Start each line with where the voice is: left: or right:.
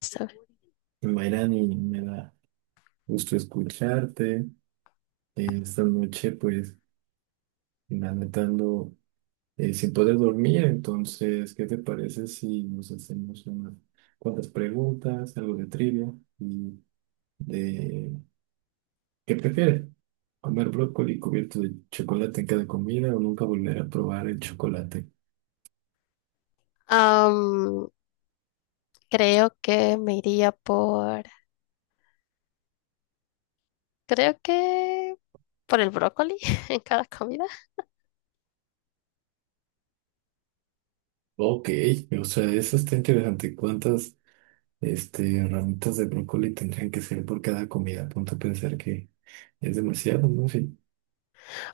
left: Sabe.
right: Mayrani, me da gusto escucharte. Esta noche, pues, la neta ando, sin poder dormir, entonces, ¿qué te parece si nos hacemos unas cuantas preguntas, algo de trivia y de qué prefieres? ¿Comer brócoli cubierto de chocolate en cada comida o nunca volver a probar el chocolate?
left: Am, creo que me iría por, creo que por el brócoli en cada comida.
right: Ok, o sea, eso está interesante. ¿Cuántas, ramitas de brócoli tendrían que ser por cada comida? Ponte a pensar que es demasiado, ¿no? Sí.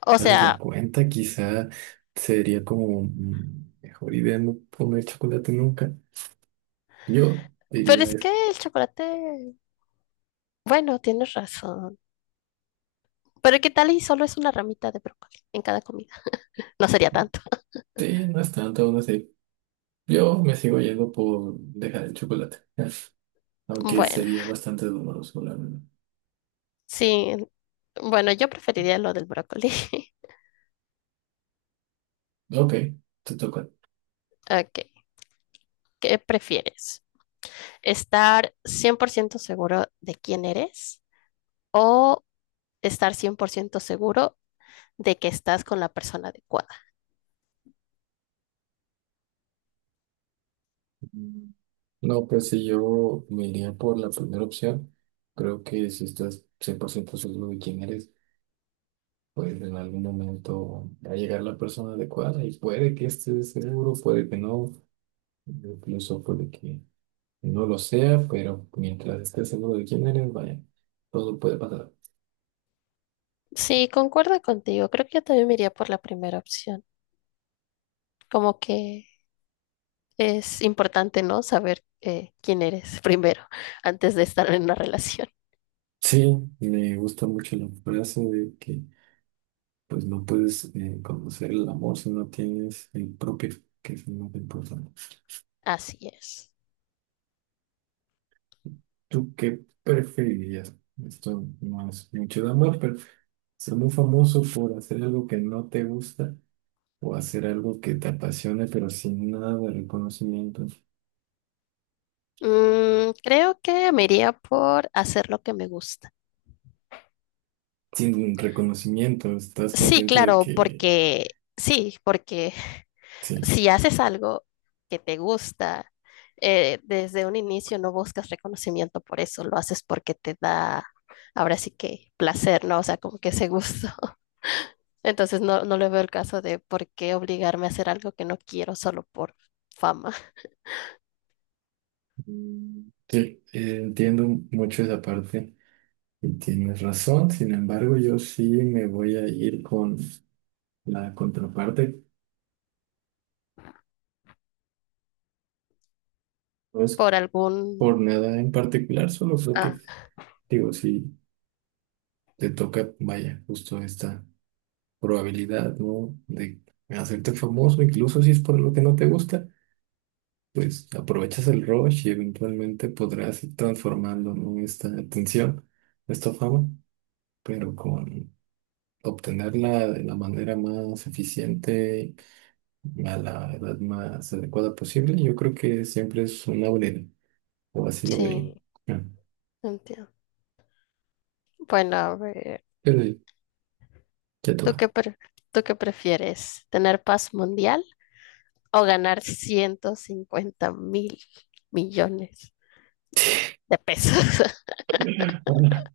left: O
right: Haces la
left: sea,
right: cuenta, quizá sería como mejor idea no comer chocolate nunca. Yo
left: pero
right: diría
left: es que
right: eso.
left: el chocolate, bueno, tienes razón. Pero ¿qué tal y solo es una ramita de brócoli en cada comida? No sería tanto.
right: Sí, no es tanto, no sé. Yo me sigo yendo por dejar el chocolate, aunque
left: Bueno,
right: sería bastante doloroso, la verdad.
left: sí. Bueno, yo preferiría lo del brócoli.
right: Ok, te toca.
left: Ok, ¿qué prefieres? ¿Estar 100% seguro de quién eres o estar 100% seguro de que estás con la persona adecuada?
right: Mm, No, pues si yo me iría por la primera opción, creo que si estás 100% seguro de quién eres, pues en algún momento va a llegar la persona adecuada y puede que estés seguro, puede que no. Yo pienso pues de que no lo sea, pero mientras estés seguro de quién eres, vaya, todo puede pasar.
left: Sí, concuerdo contigo. Creo que yo también me iría por la primera opción. Como que es importante, ¿no? Saber quién eres primero, antes de estar en una relación.
right: Sí, me gusta mucho la frase de que pues no puedes conocer el amor si no tienes el propio, que es lo más importante.
left: Así es.
right: ¿Tú qué preferirías? Esto no es mucho de amor, pero ser muy famoso por hacer algo que no te gusta o hacer algo que te apasione, pero sin nada de reconocimiento.
left: Creo que me iría por hacer lo que me gusta.
right: Sin reconocimiento, estás
left: Sí,
right: consciente de
left: claro,
right: que.
left: porque
right: Sí,
left: si haces algo que te gusta, desde un inicio no buscas reconocimiento por eso, lo haces porque te da, ahora sí que placer, ¿no? O sea, como que ese gusto. Entonces no, no le veo el caso de por qué obligarme a hacer algo que no quiero solo por fama.
right: sí, entiendo mucho esa parte y tienes razón. Sin embargo, yo sí me voy a ir con la contraparte. No es
left: por
right: por
left: algún...
right: nada en particular, solo creo
left: Ah,
right: que, digo, si te toca, vaya, justo esta probabilidad, ¿no? De hacerte famoso, incluso si es por lo que no te gusta, pues aprovechas el rush y eventualmente podrás ir transformando, ¿no? Esta atención, esta fama, pero con obtenerla de la manera más eficiente a la edad más adecuada posible, yo creo que siempre es una buena idea, o así lo vería.
left: sí,
right: Ah,
left: entiendo. Bueno, a ver,
right: pero ya
left: ¿tú
right: toca.
left: qué, pre- tú qué prefieres? ¿Tener paz mundial o ganar 150,000 millones de pesos?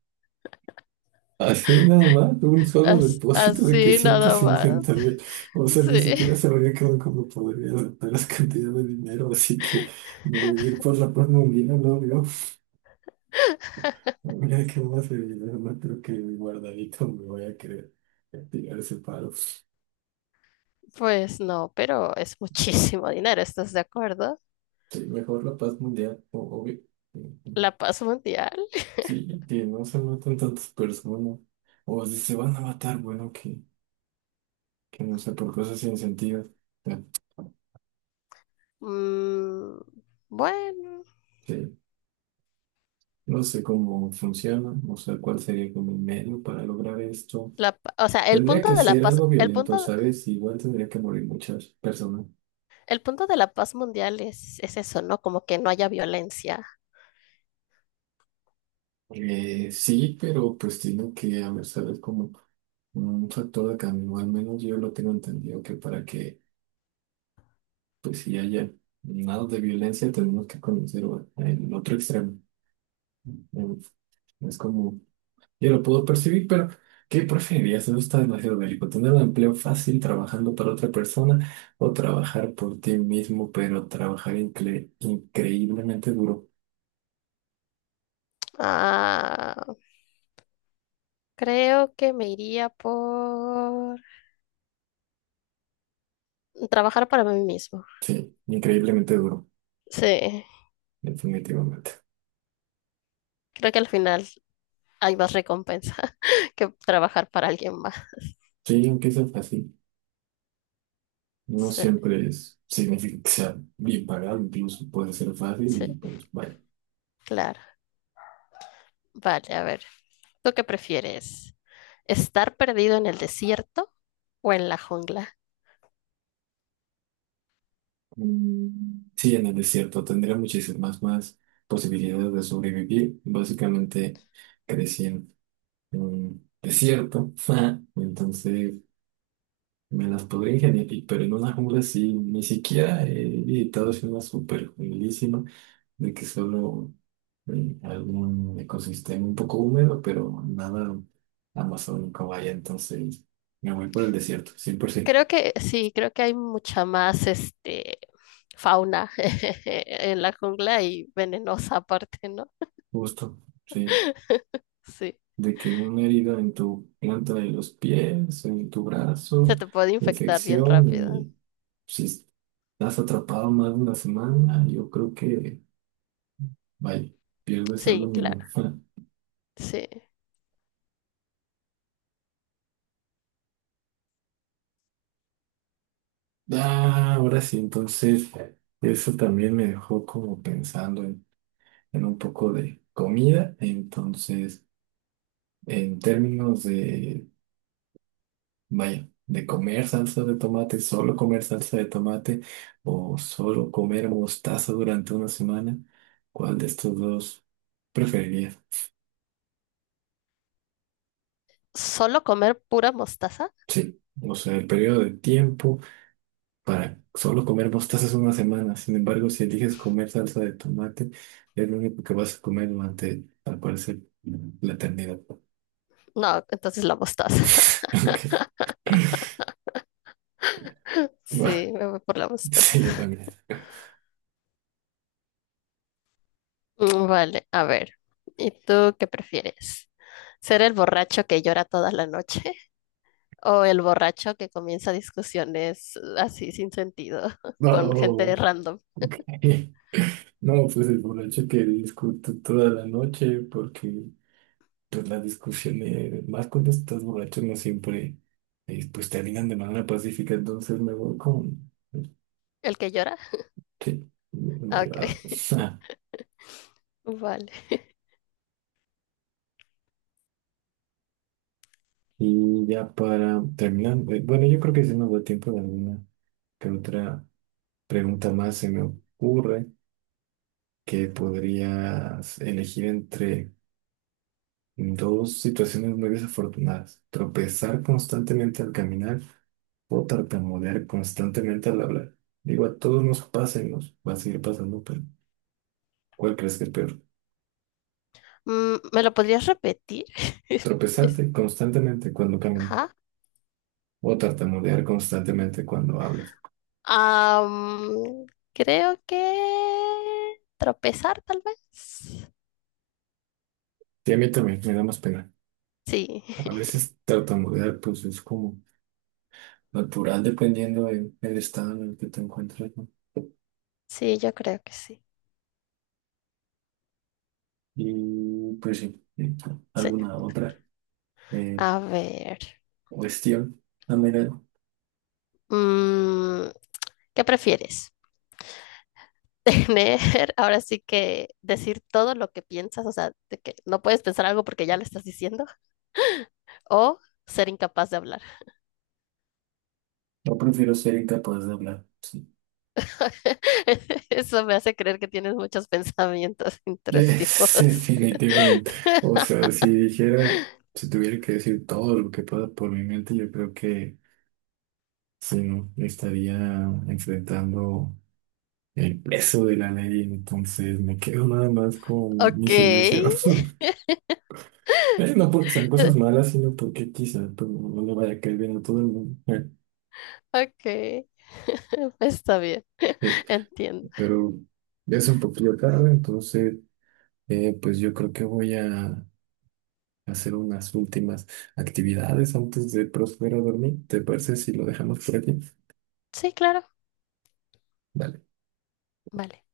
right: Ah, así nada más, un solo depósito de que
left: Así
right: ciento
left: nada más.
right: cincuenta mil. O sea, ni
left: Sí,
right: siquiera sabría cómo podría adaptar las cantidades de dinero, así que me voy a ir por la paz mundial, no veo. Mira qué más de dinero, no creo que mi guardadito me voy a querer tirar ese paro.
left: pues no, pero es muchísimo dinero, ¿estás de acuerdo?
right: Sí, mejor la paz mundial, o- obvio. Ujú.
left: La paz mundial.
right: Sí, que no se maten tantas personas. O si se van a matar, bueno, que no sé, por cosas sin sentido. O
left: Mm, bueno.
right: sí. No sé cómo funciona, no sé cuál sería como el medio para lograr esto.
left: O sea, el
right: Tendría
left: punto
right: que
left: de la
right: ser
left: paz,
right: algo violento, ¿sabes? Igual tendría que morir muchas personas.
left: el punto de la paz mundial es eso, ¿no? Como que no haya violencia.
right: Sí, pero pues tiene que haber, ¿sabes? Como un factor de cambio. Al menos yo lo tengo entendido que para que pues si haya nada de violencia, tenemos que conocer el otro extremo. Mm, Es como, yo lo puedo percibir, pero ¿qué preferirías? Eso está demasiado bélico. ¿Tener un empleo fácil trabajando para otra persona o trabajar por ti mismo, pero trabajar increíblemente duro?
left: Ah, creo que me iría por trabajar para mí mismo.
right: Sí, increíblemente duro,
left: Sí,
right: definitivamente.
left: creo que al final hay más recompensa que trabajar para alguien más.
right: Sí, aunque sea fácil, no
left: Sí,
right: siempre es, significa que sea bien pagado, incluso puede ser fácil y
left: sí,
right: pues vaya.
left: claro. Vale, a ver, ¿tú qué prefieres? ¿Estar perdido en el desierto o en la jungla?
right: Sí, en el desierto tendría muchísimas más posibilidades de sobrevivir. Básicamente crecí en un desierto, entonces me las podría ingeniar, y- pero en una jungla sí, ni siquiera he visitado es una super junglísima de que solo algún ecosistema un poco húmedo, pero nada amazónico vaya, entonces me voy por el desierto, 100%.
left: Creo que sí, creo que hay mucha más fauna en la jungla y venenosa aparte, ¿no?
right: Justo, sí.
left: Sí,
right: De que una herida en tu planta de los pies, en tu
left: se
right: brazo,
left: te puede infectar bien
right: infección,
left: rápido.
right: y si estás atrapado más de una semana, yo creo que, vaya, pierdes algo
left: Sí, claro,
right: mínimo.
left: sí.
right: Ah, ahora sí, entonces, eso también me dejó como pensando en un poco de comida, entonces, en términos de vaya, de comer salsa de tomate, solo comer salsa de tomate o solo comer mostaza durante una semana, ¿cuál de estos dos preferirías?
left: ¿Solo comer pura mostaza?
right: Sí, o sea, el periodo de tiempo para solo comer mostaza es una semana. Sin embargo, si eliges comer salsa de tomate, es lo único que vas a comer durante, al parecer, la eternidad.
left: No, entonces la mostaza.
right: Ok, va.
left: Sí, me voy por la
right: Sí,
left: mostaza.
right: yo también.
left: Vale, a ver, ¿y tú qué prefieres? ¿Ser el borracho que llora toda la noche o el borracho que comienza discusiones así sin sentido con
right: No,
left: gente random?
right: no, pues el borracho que discute toda la noche porque pues las discusiones, más cuando estás borracho, no siempre, pues terminan de manera pacífica, entonces me voy con,
left: ¿El que llora?
right: sí, una
left: Ah, ok.
right: llorada.
left: Vale.
right: Y ya para terminar, bueno, yo creo que si nos da tiempo de alguna que otra pregunta más se me ocurre que podrías elegir entre dos situaciones muy desafortunadas. Tropezar constantemente al caminar o tartamudear constantemente al hablar. Digo, a todos nos pasa y nos va a seguir pasando, pero ¿cuál crees que es peor?
left: ¿Me lo podrías repetir? Es- es-
right: Tropezarte constantemente cuando caminas
left: Ajá.
right: o tartamudear constantemente cuando hablas.
left: Am, creo que tropezar, tal vez.
right: Y a mí también me da más pena.
left: Sí,
right: A veces tartamudear pues es como natural dependiendo del estado en el que te encuentras, ¿no?
left: sí, yo creo que sí.
right: Y pues sí,
left: Sí.
right: alguna otra eh,
left: A ver.
right: cuestión. Ah, mira,
left: mm, ¿Qué prefieres? Tener, ahora sí que decir todo lo que piensas, o sea, de que no puedes pensar algo porque ya lo estás diciendo, o ser incapaz de hablar.
right: Yo prefiero ser incapaz de hablar. Sí.
left: Eso me hace creer que tienes muchos pensamientos intrusivos.
right: Es definitivamente. O sea, si dijera, si tuviera que decir todo lo que pasa por mi mente, yo creo que sí, no, estaría enfrentando el peso de la ley, entonces me quedo nada más con mi
left: Ok.
right: silencio. No porque sean cosas malas, sino porque quizá pues, no le vaya a caer bien a todo el mundo.
left: Ok, está bien,
right: eh,
left: entiendo.
right: pero ya es un poquito tarde, entonces pues yo creo que voy a hacer unas últimas actividades antes de proceder a dormir. ¿Te parece si lo dejamos por aquí?
left: Sí, claro,
right: Dale.
left: vale.